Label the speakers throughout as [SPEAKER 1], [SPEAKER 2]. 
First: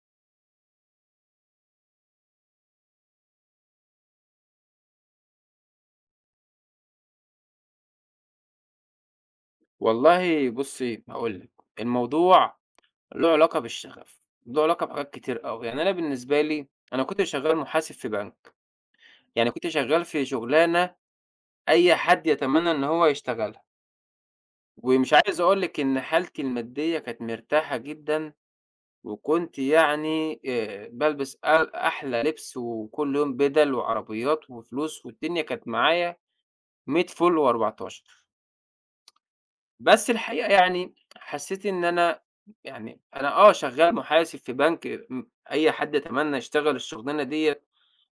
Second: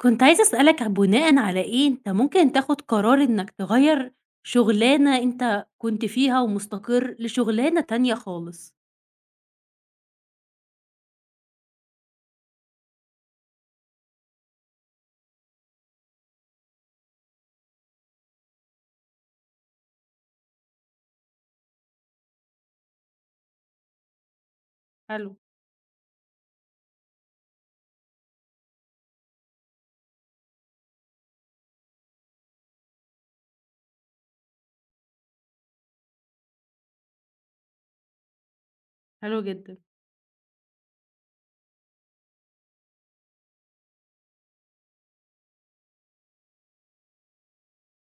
[SPEAKER 1] كنت عايزة أسألك بناءً على إيه أنت ممكن تاخد قرار إنك تغيّر شغلانة أنت كنت فيها ومستقر لشغلانة تانية خالص؟
[SPEAKER 2] والله بُصّي، هاقول لِك، الموضوع له علاقة بالشغف، له علاقة بحاجات كتير أوي، يعني أنا بالنسبة لي أنا كنت شغّال محاسب في بنك، يعني كنت شغّال في شُغلانة أي حد يتمنّى إن هو يشتغلها، ومش
[SPEAKER 1] حلو،
[SPEAKER 2] عايز أقول لِك إن حالتي المادية كانت مرتاحة جدًا، وكنت يعني بالبس أحلى لِبس وكل يوم بِدَل وعربيات وفلوس والدنيا كانت معايا مِيّة فُل وأربعتاشر.
[SPEAKER 1] حلو جدًا.
[SPEAKER 2] بس الحقيقة يعني حسّيت إن أنا يعني أنا آه شغّال محاسب في بنك أي حد يتمنّى يشتغل الشُغلانة ديّة،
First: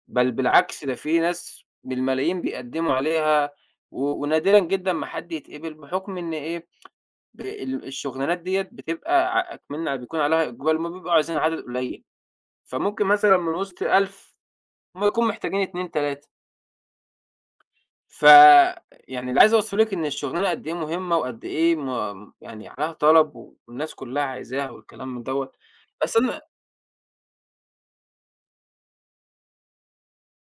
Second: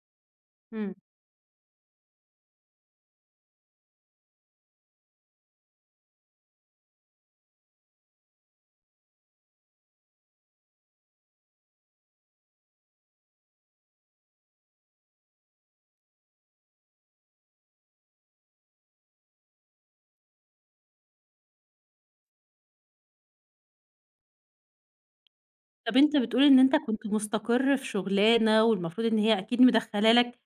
[SPEAKER 2] بل بالعكس ده
[SPEAKER 1] إمم.
[SPEAKER 2] في ناس بالملايين بيقدّموا عليها و ونادرًا جدًا ما حد يتقبل بحُكم إن إيه، ب ال الشُغلانات ديّة بتبقى أكمن بيكون عليها إقبال وهُم بيبقوا عايزين عدد قليّل، فممكن مثلًا من وِسط 1000 هُم يكونوا محتاجين 2، 3. ف يعني اللي عايز أوصّله لِك إن الشغلانة قد إيه مهمة وقد إيه يعني عليها طلب والناس كلّها عايزاها والكلام من دوّة،
[SPEAKER 1] طب
[SPEAKER 2] بس
[SPEAKER 1] أنت
[SPEAKER 2] أنا
[SPEAKER 1] بتقول إن أنت كنت مستقر في شغلانة والمفروض إن هي أكيد مدخّلة لك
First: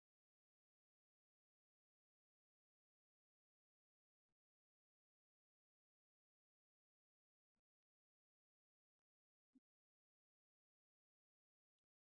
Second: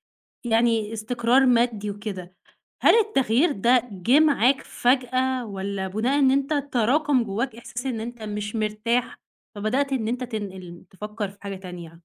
[SPEAKER 1] يعني استقرار مادي وكده، هل التغيير ده جِه معاك فجأة والّا بناءً إن أنت تراكم جواك إحساس إن أنت مش مرتاح، فبدأت إن أنت تنقل تفكّر في حاجة تانية؟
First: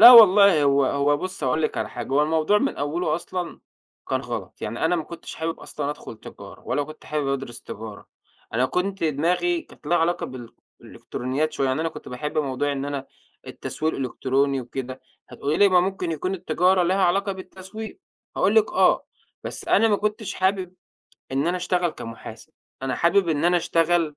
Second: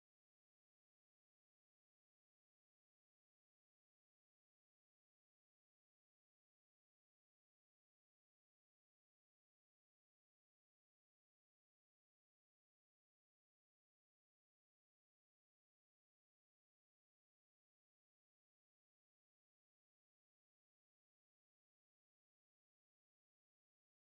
[SPEAKER 2] لا والله هو بُصّي هاقول لِك على حاجة، هو الموضوع من أوّله أصلًا كان غلط، يعني أنا ما كنتش حابب أصلًا أدخل تجارة ولا كنت حابب أدرس تجارة، أنا كنت دماغي كانت لها علاقة بالإلكترونيات شوية، يعني أنا كنت باحب موضوع إن أنا التسويق الإلكتروني وكده، هتقولي لي ما ممكن يكون التجارة لها علاقة بالتسويق، هاقول لِك آه، بس أنا ما كنتش حابب إن أنا أشتغل كمحاسب، أنا حابب إن أنا أشتغل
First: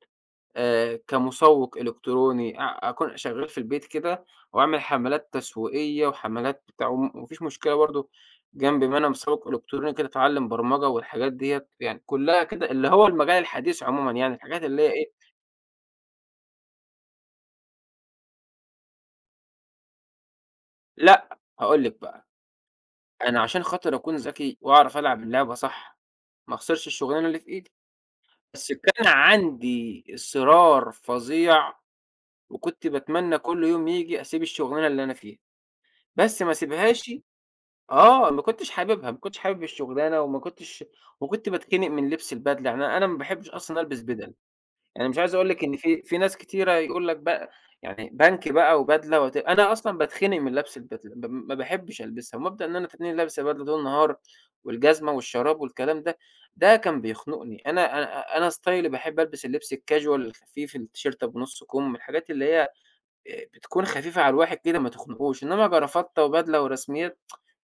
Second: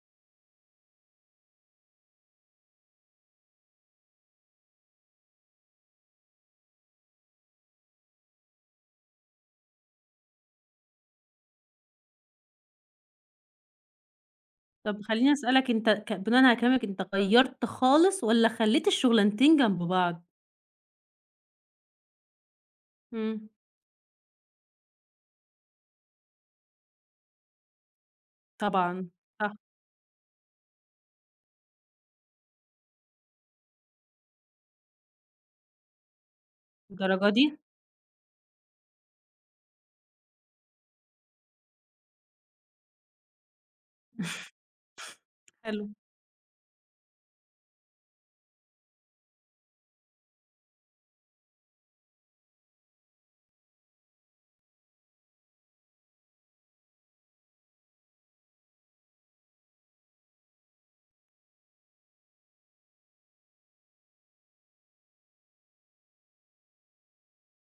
[SPEAKER 2] كمسوّق إلكتروني، أكون شغّال في البيت كده وأعمل حملات تسويقية وحملات بتاع وما فيش مشكلة برضه جنب ما أنا مسوّق إلكتروني كده أتعلّم برمجة والحاجات ديّة، يعني كُلّها كده اللي هو المجال الحديث عمومًا يعني، الحاجات اللي هي
[SPEAKER 1] طب
[SPEAKER 2] إيه.
[SPEAKER 1] خلّيني أسألك، أنت ك بناءً على كلامك أنت غيّرت خالص والّا خلّيت الشغلانتين جنب بعض؟
[SPEAKER 2] لأ، هاقول لِك بقى، أنا
[SPEAKER 1] إمم،
[SPEAKER 2] عشان خاطر أكون ذكي وأعرف ألعب اللعبة صح، ما أخسرش الشغلانة اللي في إيدي، بس كان
[SPEAKER 1] طبعًا، صح.
[SPEAKER 2] عندي إصرار فظيع وكنت باتمنى كل يوم ييجي أسيب الشغلانة اللي أنا فيها، بس ما أسيبهاش.
[SPEAKER 1] للدرجة دي!
[SPEAKER 2] آه، ما كنتش حاببها، ما كنتش حابب الشغلانة وما كنتش، وكنت باتخنق من لبس البدلة، يعني أنا ما باحبش أصلًا ألبس بدل، يعني مش عايز أقول لِك إن
[SPEAKER 1] حلو،
[SPEAKER 2] في ناس كتيرة يقول لك بقى يعني بنك بقى وبدلة أنا أصلًا باتخنق من لبس البدلة، ما باحبش ألبسها، ومبدأ إن أنا تلاقيني لابس بدلة طول النهار والجزمة والشراب والكلام ده، ده كان بيخنقني، أنا ستايلي باحب ألبس اللبس الcasual الخفيف، التيشيرت أبو نُص كُم، الحاجات اللي هي بتكون خفيفة على الواحد كده ما تخنقوش، إنما جرافطة وبدلة ورسميات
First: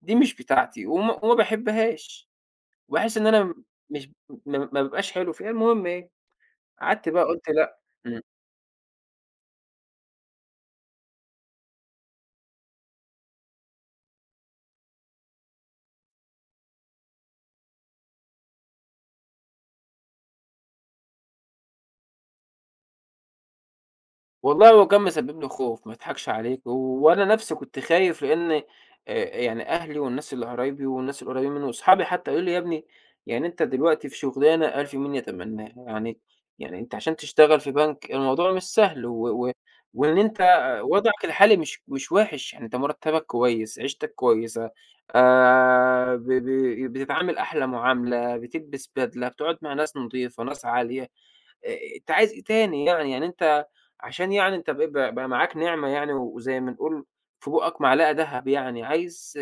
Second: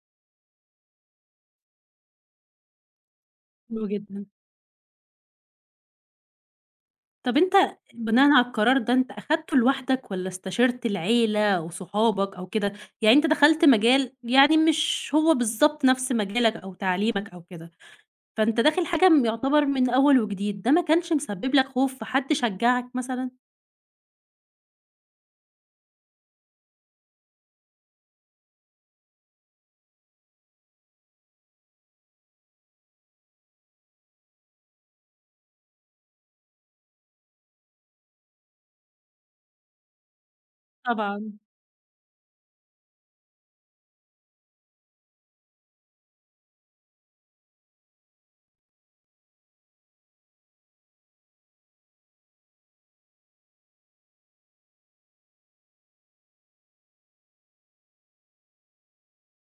[SPEAKER 2] دي مش بتاعتي وما باحبهاش، وباحس إن أنا
[SPEAKER 1] حلو
[SPEAKER 2] مش
[SPEAKER 1] جدًا.
[SPEAKER 2] ما ما بابقاش حلو فيها، المهم إيه، قعدت بقى
[SPEAKER 1] طب
[SPEAKER 2] قُلت
[SPEAKER 1] أنت
[SPEAKER 2] لأ. إمم.
[SPEAKER 1] بناءً على القرار ده أنت أخدته لوحدك والّا استشرت العيلة وصحابك أو كده؟ يعني أنت دخلت مجال يعني مش هو بالضبط نفس مجالك أو تعليمك أو كده، فأنت داخل حاجة م يعتبر من أول وجديد، ده ما كانش مسبب لك خوف، فحد شجعك مثلًا؟
[SPEAKER 2] والله هو كان مسبب لي خوف ما اضحكش عليك، وأنا نفسي كنت خايف لإن يعني أهلي والناس اللي قرايبي والناس القريبين مني وأصحابي حتى قالوا لي: "يا ابني يعني أنت دلوقتي في شغلانة ألف مين يتمناها، يعني يعني أنت عشان تشتغل في بنك الموضوع مش سهل و وإن أنت وضعك
[SPEAKER 1] طبعًا،
[SPEAKER 2] الحالي مش وِحِش، يعني أنت مرتبك كويس، عيشتك كويسة، ب ب بتتعامل أحلى معاملة، بتلبس بدلة، بتقعد مع ناس نضيفة، ناس عالية، أنت عايز إيه تاني يعني؟ يعني أنت عشان يعني أنت بقى معاك نعمة يعني وزي ما نقول في بُقّك معلقة دهب يعني، عايز آه،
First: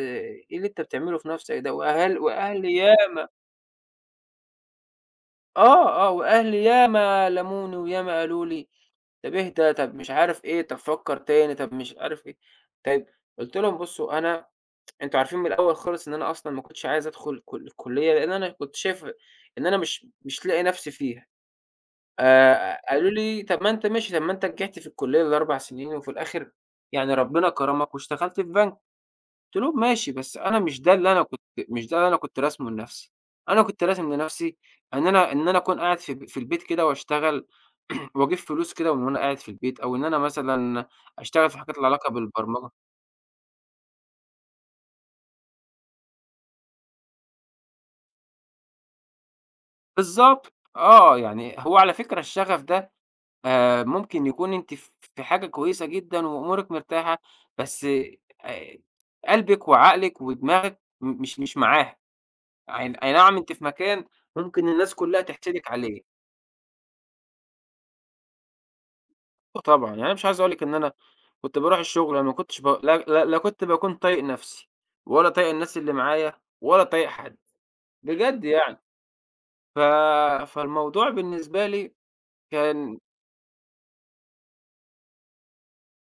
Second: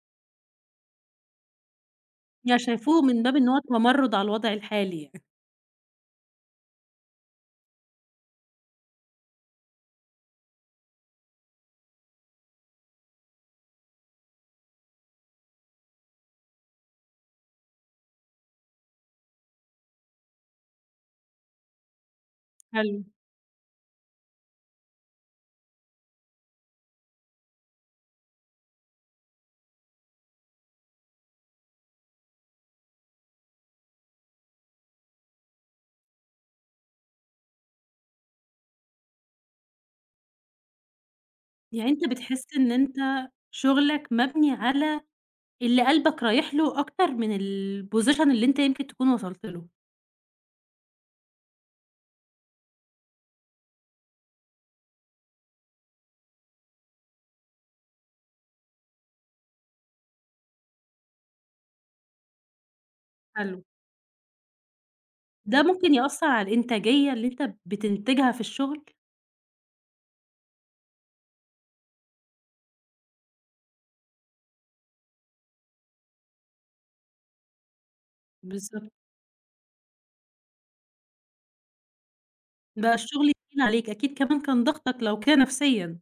[SPEAKER 2] إيه اللي أنت بتعمله في نَفْسك ده؟ وأهل
[SPEAKER 1] يعني
[SPEAKER 2] وأهلي
[SPEAKER 1] شايفوه من باب إن هو تمرُّد على الوضع الحالي يعني.
[SPEAKER 2] آه، آه، وأهلي ياما لَموني وياما قالوا لي: طَب اهدى، طَب مش عارف إيه، طَب فكّر تاني، طَب مش عارف إيه. طيب قُلت لهم: بُصّوا أنا أنتم عارفين من الأول خالص إن أنا أصلًا ما كنتش عايز أدخُل كل الكُلّية، لإن أنا كنت شايف إن أنا مش لاقي نَفْسي فيها.
[SPEAKER 1] حلو.
[SPEAKER 2] قالوا لي: طب ما أنت ماشي، طب ما أنت نجحت في الكلية ال4 سنين وفي الآخر يعني ربنا كرمك واشتغلت في بنك. قُلت لهم: ماشي، بس أنا مش ده اللي أنا كنت مش ده اللي أنا كنت راسمه لنفسي. أنا كنت راسم لنفسي إن أنا أكون قاعد في في البيت كده واشتغل وأجيب فلوس كده من وأنا قاعد في البيت، أو إن أنا مثلًا أشتغل في حاجات ليها
[SPEAKER 1] يعني أنت
[SPEAKER 2] علاقة
[SPEAKER 1] بتحس
[SPEAKER 2] بالبرمجة.
[SPEAKER 1] إن أنت شغلك مبني على اللي قلبك رايح له أكتر من الposition اللي أنت يمكن تكون وصلت له.
[SPEAKER 2] بالضبط، آه، يعني هو على فكرة الشغف ده ممكن يكون أنتِ في حاجة كويسة جدًا وأمورِك مرتاحة، بس آآ قلبِك وعقلِك ودماغِك م مش مش معاها، أي نعم أنتِ
[SPEAKER 1] حلو.
[SPEAKER 2] في مكان ممكن الناس كلّها
[SPEAKER 1] ده
[SPEAKER 2] تحسدِك
[SPEAKER 1] ممكن
[SPEAKER 2] عليه،
[SPEAKER 1] يأثّر على الإنتاجية اللي أنت بتنتجها في الشغل؟
[SPEAKER 2] آه طبعًا، يعني أنا مش عايز أقول لِك إن أنا كنت باروح الشغل أنا ما كنتش لا لا لا كنت باكون طايق نَفْسي ولا طايق الناس اللي معايا ولا طايق حد، بجد يعني.
[SPEAKER 1] بالضبط.
[SPEAKER 2] ف فالموضوع بالنسبة لي
[SPEAKER 1] بقى
[SPEAKER 2] كان
[SPEAKER 1] الشغل تقيل عليك، أكيد كمان كان ضغطك لو كده نفسيًا.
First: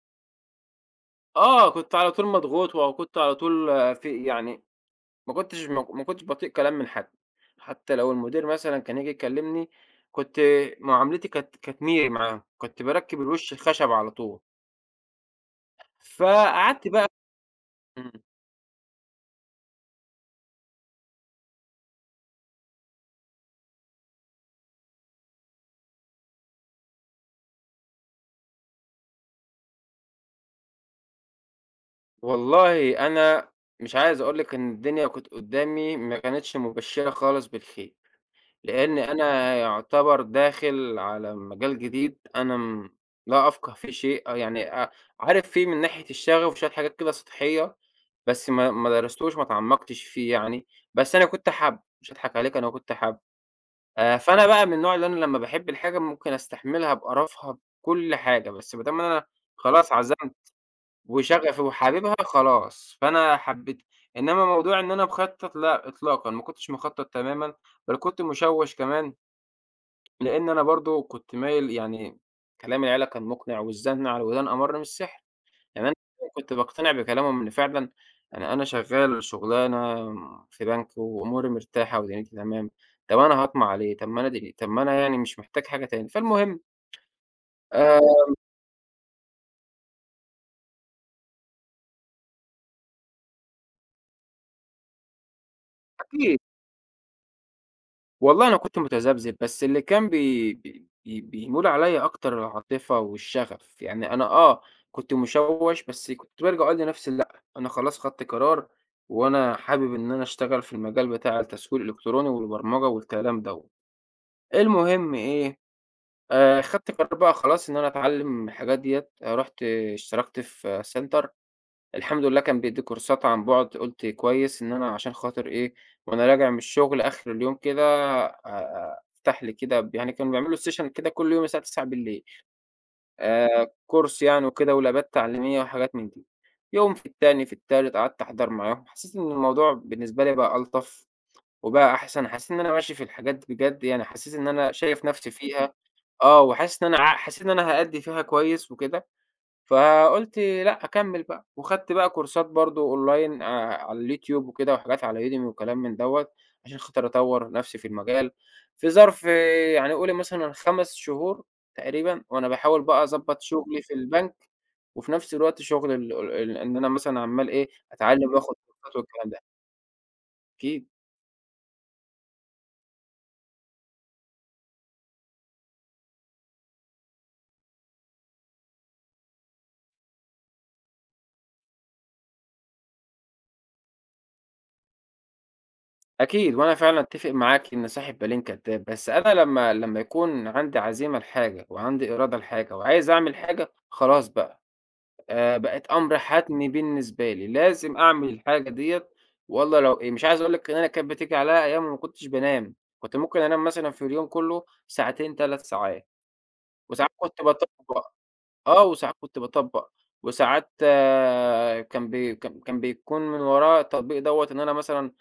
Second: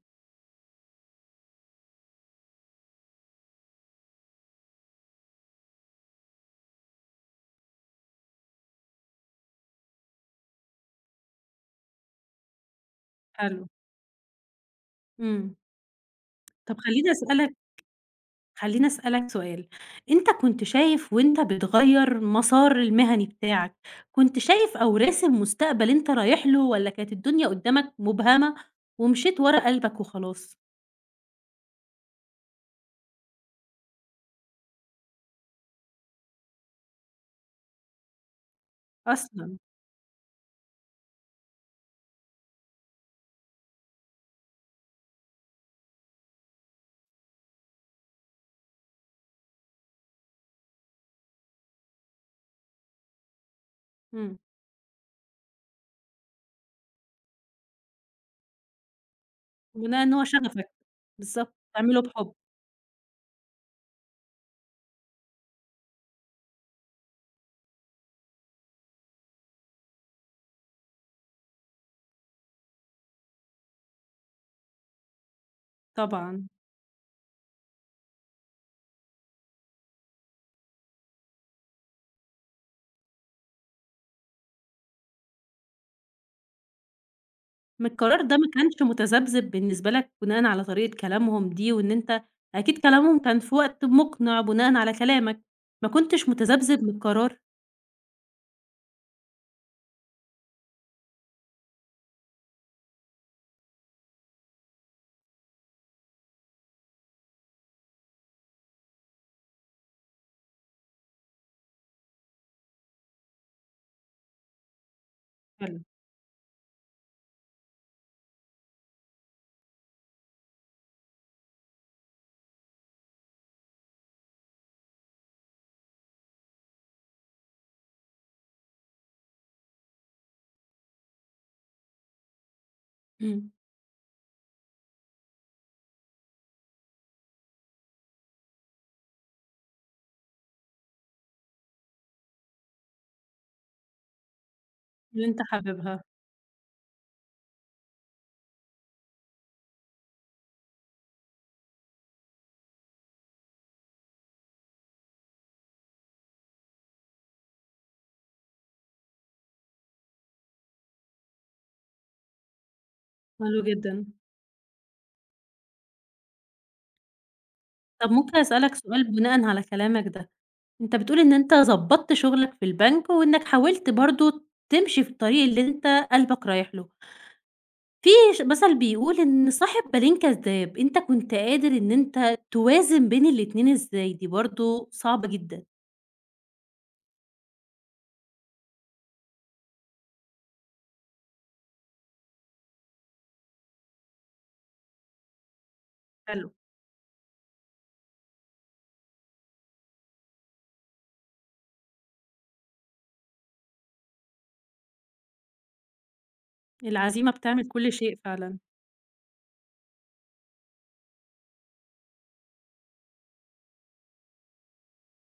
[SPEAKER 2] آه، كنت على طول مضغوط وكنت على طول في يعني ما كنتش باطيق كلام من حد، حتى لو المدير مثلًا كان ييجي يكلمني، كنت معاملتي كانت ميري معاه، كنت باركّب الوش
[SPEAKER 1] حلو.
[SPEAKER 2] الخشب على طول،
[SPEAKER 1] إمم. طب
[SPEAKER 2] فقعدت بقى.
[SPEAKER 1] خلّيني أسألك
[SPEAKER 2] إمم،
[SPEAKER 1] خلّيني أسألك سؤال، أنت كنت شايف وأنت بتغيّر مسار المهني بتاعك، كنت شايف أو راسم مستقبل أنت رايح له والّا كانت الدنيا قدّامك مبهمة ومشيت ورا قلبك وخلاص؟
[SPEAKER 2] والله أنا مش عايز أقول لِك إن الدنيا كانت قدّامي ما كانتش مبشرة خالص بالخير. لإن أنا
[SPEAKER 1] أصلًا؟
[SPEAKER 2] يعتبر داخل على مجال جديد أنا لا أفقه فيه شيء، أو يعني عارف فيه من ناحية الشغف وشوية حاجات كده سطحية، بس ما درستوش ما اتعمقتش فيه يعني، بس أنا كنت حابه، مش هاضحك عليك أنا كنت حابه.
[SPEAKER 1] إمم،
[SPEAKER 2] فأنا بقى من النوع اللي أنا لمّا باحب الحاجة ممكن أستحملها بقرفها بكل حاجة، بس ما دام أنا خلاص
[SPEAKER 1] بناءً إن هو
[SPEAKER 2] عزمت
[SPEAKER 1] شغفك، بالضبط،
[SPEAKER 2] وشغفي
[SPEAKER 1] تعمله
[SPEAKER 2] وحاببها
[SPEAKER 1] بحُب.
[SPEAKER 2] خلاص، فأنا حبيتها. إنما موضوع إن أنا مخطط لأ إطلاقًا، ما كنتش مخطط تمامًا، بل كنت مشوش كمان. لإن أنا برضه كنت مايل يعني كلام العيلة كان مقنع والزن على الودان أمَرّ من السحر، يعني أنا
[SPEAKER 1] طبعًا،
[SPEAKER 2] كنت باقتنع بكلامهم إن فعلًا يعني أنا شغال شغلانة في بنك وأموري مرتاحة ودنيتي تمام، طب أنا هاطمع ليه؟ طب ما أنا يعني مش محتاج حاجة تاني، فالمهم
[SPEAKER 1] ما
[SPEAKER 2] آآ
[SPEAKER 1] القرار ده ما كانش متذبذب بالنسبة لك بناءً على طريقة كلامهم دي وإن أنت أكيد كلامهم كان في وقت مقنع بناءً على كلامك، ما كنتش
[SPEAKER 2] أكيد
[SPEAKER 1] متذبذب من القرار؟
[SPEAKER 2] والله أنا كنت متذبذب، بس اللي كان بي بي بي بيمول عليّا أكتر العاطفة والشغف، يعني أنا آه، كنت مشوّش بس كنت بارجع أقول لنفسي لأ، أنا خلاص خدت قرار وأنا حابب إن أنا أشتغل في المجال بتاع التسويق الإلكتروني والبرمجة والكلام دوّة. المهم إيه،
[SPEAKER 1] حلو،
[SPEAKER 2] خدت قرار بقى خلاص إن أنا أتعلّم الحاجات ديّة، رُحت اشتركت في Center الحمد لله كان بيدّي كورسات عن بُعد، قُلت كويس إن أنا عشان خاطر إيه، وأنا راجع من الشغل آخر اليوم كده أفتح لي كده يعني كانوا بيعملوا session كده كل يوم الساعة 21:00
[SPEAKER 1] إمم،
[SPEAKER 2] كورس يعني وكده ولابات تعليمية وحاجات من دي. يوم في التاني، في التالت قعدت أحضر معاهم، حسّيت إن الموضوع بالنسبة لي بقى ألطف وبقى أحسن، حسّيت إن أنا ماشي في الحاجات بجد يعني، حسّيت إن أنا شايف
[SPEAKER 1] اللي
[SPEAKER 2] نَفْسي
[SPEAKER 1] أنت
[SPEAKER 2] فيها،
[SPEAKER 1] حاببها،
[SPEAKER 2] آه، وحاسس إن أنا ع حسّيت إن أنا هأدّي فيها كويس وكده. فقُلت لأ أكمّل بقى، وخدت بقى كورسات برضه online على اليوتيوب وكده وحاجات على Udemy وكلام من دوّة، عشان خاطر أطوّر نَفْسي في المجال. في ظرف يعني قولي مثلًا 5 شهور تقريبًا، وأنا باحاول بقى أضبّط
[SPEAKER 1] حلو
[SPEAKER 2] شغلي
[SPEAKER 1] جدًا.
[SPEAKER 2] في البنك، وفي نَفْس الوقت شغل ال ال إن أنا مثلًا عمّال إيه،
[SPEAKER 1] طب
[SPEAKER 2] أتعلّم
[SPEAKER 1] ممكن
[SPEAKER 2] وآخُد
[SPEAKER 1] أسألك
[SPEAKER 2] كورسات
[SPEAKER 1] سؤال
[SPEAKER 2] والكلام
[SPEAKER 1] بناءً
[SPEAKER 2] ده.
[SPEAKER 1] على كلامك ده،
[SPEAKER 2] أكيد،
[SPEAKER 1] أنت بتقول إن أنت ضبّطت شغلك في البنك وإنك حاولت برضه تمشي في الطريق اللي أنت قلبك رايح له، في ش مثل بيقول إن صاحب بالين كذاب، أنت كنت قادر إن أنت توازن بين الاتنين إزاي؟ دي برضه صعبة جدًا.
[SPEAKER 2] أكيد، وأنا فعلًا أتّفق معاكِ إن صاحب بالين كدّاب، بس أنا لمّا يكون عندي عزيمة لحاجة وعندي إرادة لحاجة وعايز أعمل حاجة، خلاص بقى. بقت أمر
[SPEAKER 1] حلو،
[SPEAKER 2] حتمي بالنسبة لي، لازم أعمل الحاجة ديّة. والله لو إيه، مش عايز أقول لِك إن أنا كانت بتيجي عليَّ أيام ما كنتش بانام، كنت ممكن أنام مثلًا في اليوم كله ساعتين، 3 ساعات، وساعات
[SPEAKER 1] العزيمة
[SPEAKER 2] كنت
[SPEAKER 1] بتعمل كل
[SPEAKER 2] باطبّق
[SPEAKER 1] شيء فعلًا.
[SPEAKER 2] آه، وساعات كنت باطبّق، وساعات آه، كان كان بيكون من وراه التطبيق دوّة إن أنا مثلًا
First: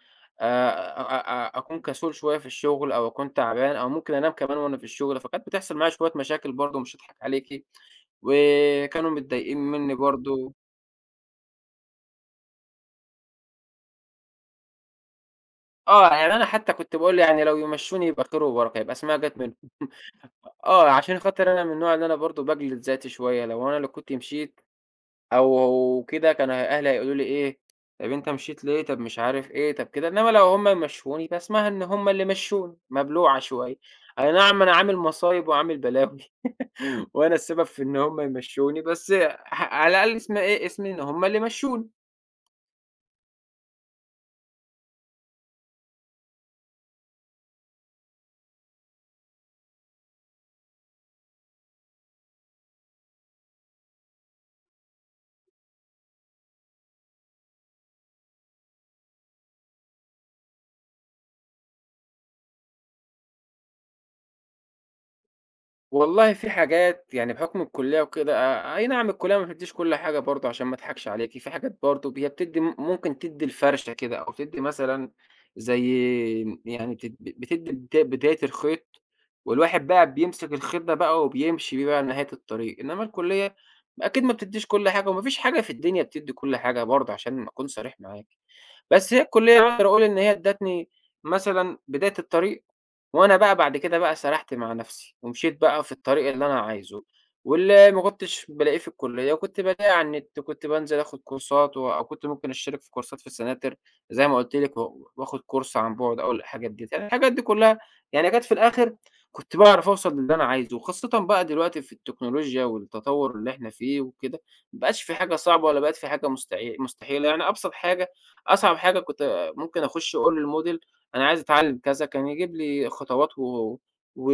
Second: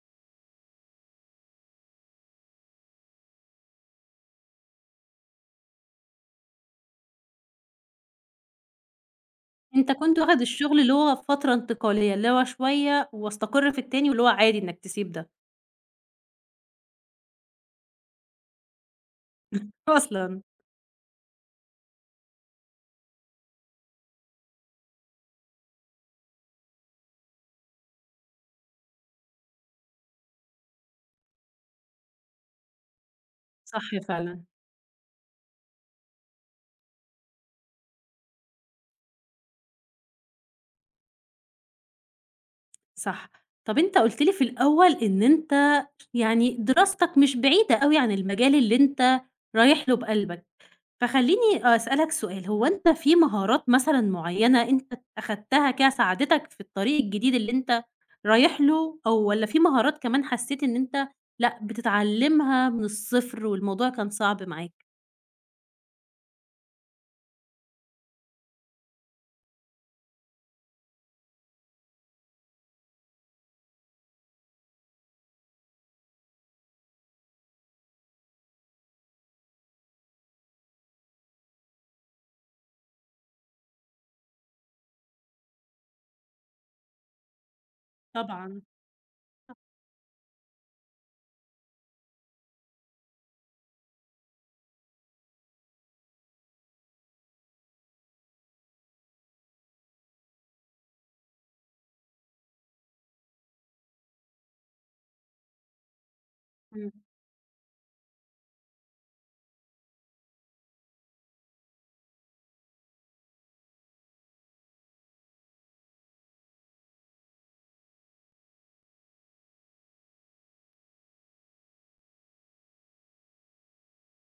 [SPEAKER 2] آآ أ أ أكون كسول شوية في الشغل أو أكون تعبان أو ممكن أنام كمان وأنا في الشغل، فكانت بتحصل معايا شوية مشاكل برضه مش هاضحك عليكِ، وكانوا متضايقين
[SPEAKER 1] أنت
[SPEAKER 2] منّي
[SPEAKER 1] كنت واخد
[SPEAKER 2] برضه.
[SPEAKER 1] الشغل اللي هو فترة انتقالية، اللي هو شوية واستقر في التاني واللي هو عادي إنك تسيب ده
[SPEAKER 2] آه، يعني أنا حتى كنت باقول يعني لو يمشّوني يبقى خير وبركة، يبقى اسمها جات منهم.
[SPEAKER 1] أصلًا.
[SPEAKER 2] آه، عشان خاطر أنا من النوع اللي أنا برضه باجلد ذاتي شوية، لو أنا اللي كنت مشيت أو كده كان أهلي هيقولوا لي إيه، طب أنت مشيت ليه، طب مش عارف إيه، طب كده، إنّما لو هم يمشّوني يبقى اسمها إن هم اللي مشّوني، مبلوعة شوية.
[SPEAKER 1] صح
[SPEAKER 2] أي
[SPEAKER 1] فعلًا،
[SPEAKER 2] نعم أنا عامل مصايب وعامل بلاوي وأنا السبب في إن هم يمشّوني، بس على الأقل اسم إيه، اسمي إن هم اللي مشّوني.
[SPEAKER 1] صح. طب أنت قُلت لي في الأول إن أنت يعني دراستك مش بعيدة أوي عن المجال اللي أنت رايح له بقلبك، فخلّيني أسألك سؤال، هو أنت في مهارات مثلًا معيّنة أنت أخدتها كده ساعدتك في الطريق الجديد اللي أنت رايح له، أو والّا في مهارات كمان حسّيت إن أنت لأ، بتتعلمها من الصفر والموضوع كان صعب معاك؟
[SPEAKER 2] والله في حاجات يعني بحكم الكلية وكده آه، أي نعم الكلية ما بتديش كل حاجة برضه عشان ما أضحكش عليكِ، في حاجات برضه هي بتدي ممكن تدي الفرشة كده أو تدي مثلًا زي يعني بتدي بداية الخيط، والواحد بقى بيمسك الخيط ده بقى وبيمشي بيه بقى لنهاية الطريق، إنما الكلية أكيد ما بتديش كل حاجة وما فيش حاجة في الدنيا بتدي كل حاجة برضه عشان أكون صريح معاكِ.
[SPEAKER 1] طبعًا،
[SPEAKER 2] بس هي الكلية أقدر أقول إن هي ادّتني مثلًا بداية الطريق، وأنا بقى بعد كده بقى سرحت مع نفسي، ومشيت بقى في الطريق اللي أنا عايزه، واللي ما كنتش بالاقيه في الكلية كنت بالاقيه على النت، كنت بانزل آخد كورسات أو كنت ممكن أشترك في كورسات في السناتر زي ما قُلت لِك، وآخد كورس عن بُعد أو الحاجات دي،
[SPEAKER 1] إمم،
[SPEAKER 2] يعني الحاجات دي كلّها يعني جات في الآخر كنت باعرف أوصل للي أنا عايزه، وخاصةً بقى دلوقتي في التكنولوجيا والتطوّر اللي إحنا فيه وكده، ما بقاش في حاجة صعبة ولا بقت في حاجة مستحيلة، يعني أبسط حاجة أصعب حاجة كنت ممكن أخش أقول للموديل أنا عايز أتعلم كذا، كان يجيب لي خطوات و و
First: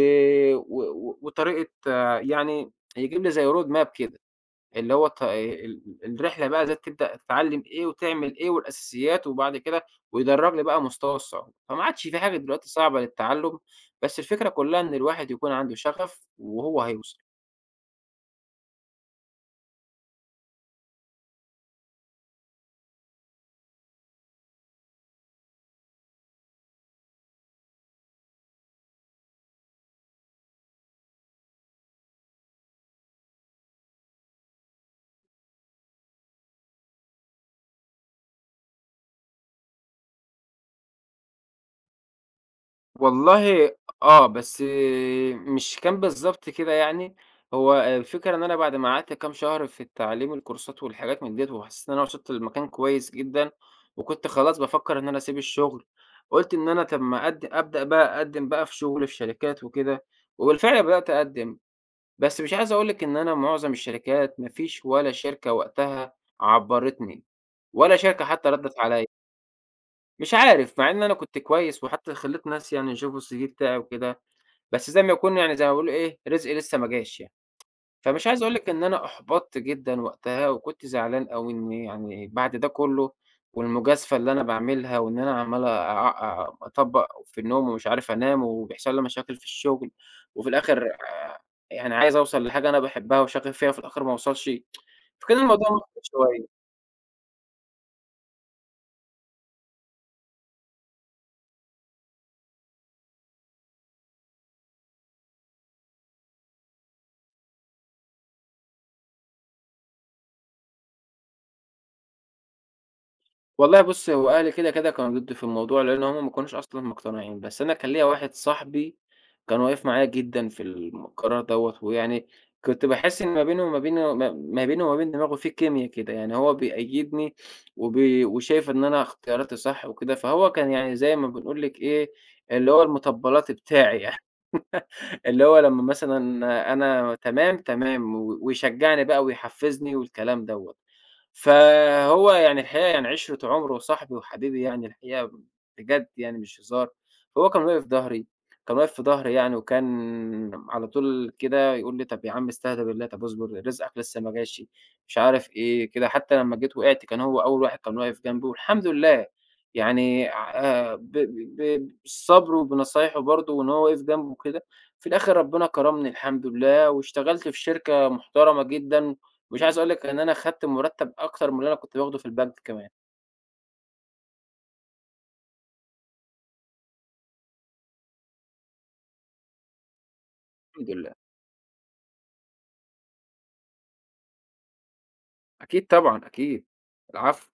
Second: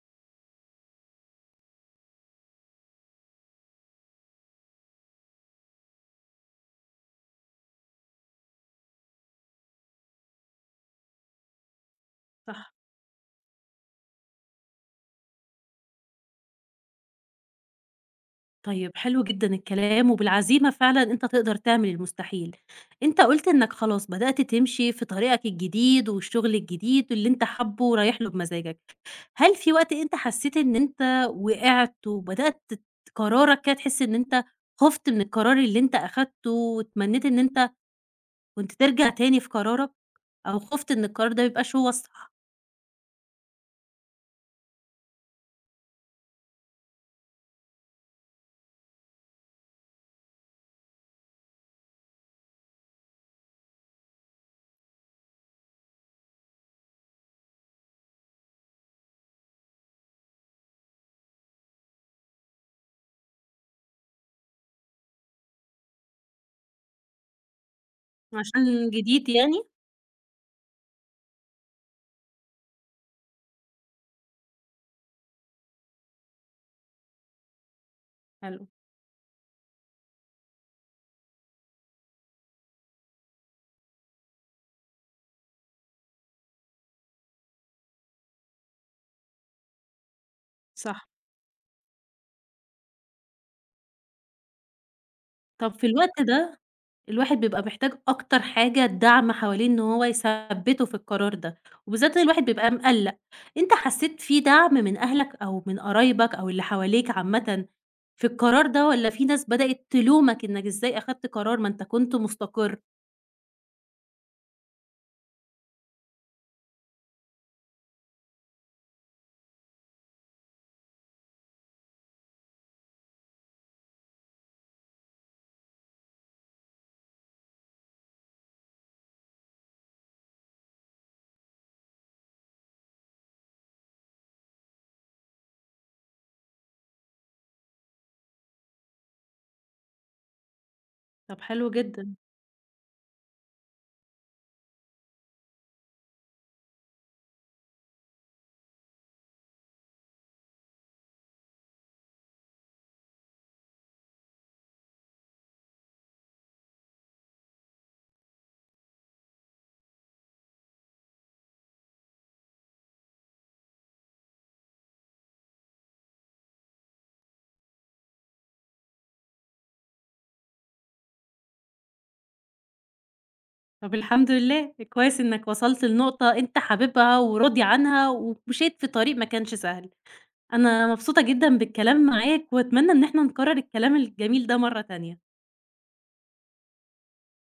[SPEAKER 2] و وطريقة آه، يعني يجيب لي زي road map كده، اللي هو الط ال الرحلة بقى إزاي تبدأ تتعلم إيه وتعمل إيه والأساسيات، وبعد كده ويدرّج لي بقى مستوى الصعوبة، فما عادش في حاجة دلوقتي
[SPEAKER 1] صح.
[SPEAKER 2] صعبة للتعلم، بس الفكرة كلها إن الواحد يكون عنده شغف وهو هيوصل.
[SPEAKER 1] طيب حلو جدًا الكلام، وبالعزيمة فعلًا أنت تقدر تعمل المستحيل. أنت قُلت إنك خلاص بدأت تمشي في طريقك الجديد والشغل الجديد اللي أنت حابه ورايح له بمزاجك. هل في وقت أنت حسيت إن أنت وقعت وبدأت ت قرارك كده تحس إن أنت خُفت من القرار اللي أنت أخدته واتمنيت إن أنت كنت ترجع تاني في قرارك، أو خُفت إن القرار ده ما يبقاش هو الصح
[SPEAKER 2] والله آه، بس مش كان بالضبط كده يعني، هو الفكرة إن أنا بعد ما قعدت كام شهر في التعليم الكورسات والحاجات من ديّة، وحسيت إن أنا وصلت لمكان كويس جدًا، وكنت خلاص بافكّر إن أنا أسيب الشغل، قُلت إن أنا طب ما أبدأ بقى أقدّم بقى في شغل في شركات وكده، وبالفعل بدأت أقدّم، بس مش عايز أقول لِك إن أنا معظم الشركات ما فيش ولا شركة وقتها عبّرتني، ولا شركة حتى ردّت
[SPEAKER 1] عشان
[SPEAKER 2] عليَّ.
[SPEAKER 1] جديد يعني؟
[SPEAKER 2] مش عارف، مع إن أنا كنت كويس وحتى خلّيت ناس يعني يشوفوا الCV بتاعي وكده، بس زي ما يكون يعني زي ما بيقولوا إيه، رزقي لسه ما جاش يعني. فمش عايز أقول
[SPEAKER 1] حلو،
[SPEAKER 2] لِك إن أنا أُحبطت جدًا وقتها وكنت زعلان أوي إن يعني بعد ده كُلّه والمجازفة اللي أنا باعملها وإن أنا عمّال أع أ أطبّق في النوم ومش عارف أنام وبيحصل لي مشاكل في الشغل وفي الآخر
[SPEAKER 1] صح.
[SPEAKER 2] آه، يعني عايز أوصل لحاجة أنا باحبها وشاغف فيها وفي الآخر ما أوصلش، فكان الموضوع
[SPEAKER 1] طب في
[SPEAKER 2] محبط
[SPEAKER 1] الوقت
[SPEAKER 2] شوية.
[SPEAKER 1] ده، الواحد بيبقى محتاج أكتر حاجة دعم حواليه إن هو يثبّته في القرار ده، وبالذات إن الواحد بيبقى مقلّق، أنت حسّيت في دعم من أهلك أو من قرايبك أو اللي حواليك عامةً في القرار ده والّا في ناس بدأت تلومك إنك إزاي أخدت قرار ما أنت كنت مستقر؟
[SPEAKER 2] والله بُص، هو أهلي كده كانوا ضدّي في الموضوع، لإن هم ما كانوش أصلًا مقتنعين، بس أنا كان ليّا واحد صاحبي كان واقف معايا جدًا في القرار دوّة، ويعني كنت باحس إن ما بينه وما بين دماغه في كيميا كده، يعني هو بيأيّدني وشايف إن أنا اختياراتي صح وكده، فهو كان يعني زي ما بنقول لِك إيه، اللي هو المطبّلاطي بتاعي يعني، اللي هو لمّا مثلًا أنا تمام، تمام، و ويشجّعني بقى ويحفّزني والكلام دوّة.
[SPEAKER 1] طب حلو جدًا.
[SPEAKER 2] فهو يعني الحقيقة يعني عِشرة عُمري وصاحبي وحبيبي يعني الحقيقة بجد يعني مش هزار، فهو كان واقف في ضهري، كان واقف في ضهري يعني وكان على طول كده يقول لي: طَب يا عم استهدى بالله، طَب اصبر رزقك لسه ما جاش. مش عارف إيه كده، حتى لمّا جيت وقعت كان هو أول واحد كان واقف جنبي والحمد لله، يعني ب ب بالصبر وبنصايحه برضه وإن هو وقف جنبه وكده، في الآخر ربنا كرمني الحمد لله واشتغلت في شركة محترمة جدًا. مش عايز أقول لك إن أنا خدت مرتب أكتر من اللي أنا كنت باخده في البنك كمان.
[SPEAKER 1] طب الحمد لله، كويس إنك وصلت لنقطة أنت حاببها وراضي عنها ومشيت في طريق ما كانش سهل. أنا
[SPEAKER 2] الحمد لله.
[SPEAKER 1] مبسوطة جدًا بالكلام معاك وأتمنى إن إحنا نكرر الكلام الجميل ده مرّة تانية.
[SPEAKER 2] أكيد طبعًا، أكيد. العفو.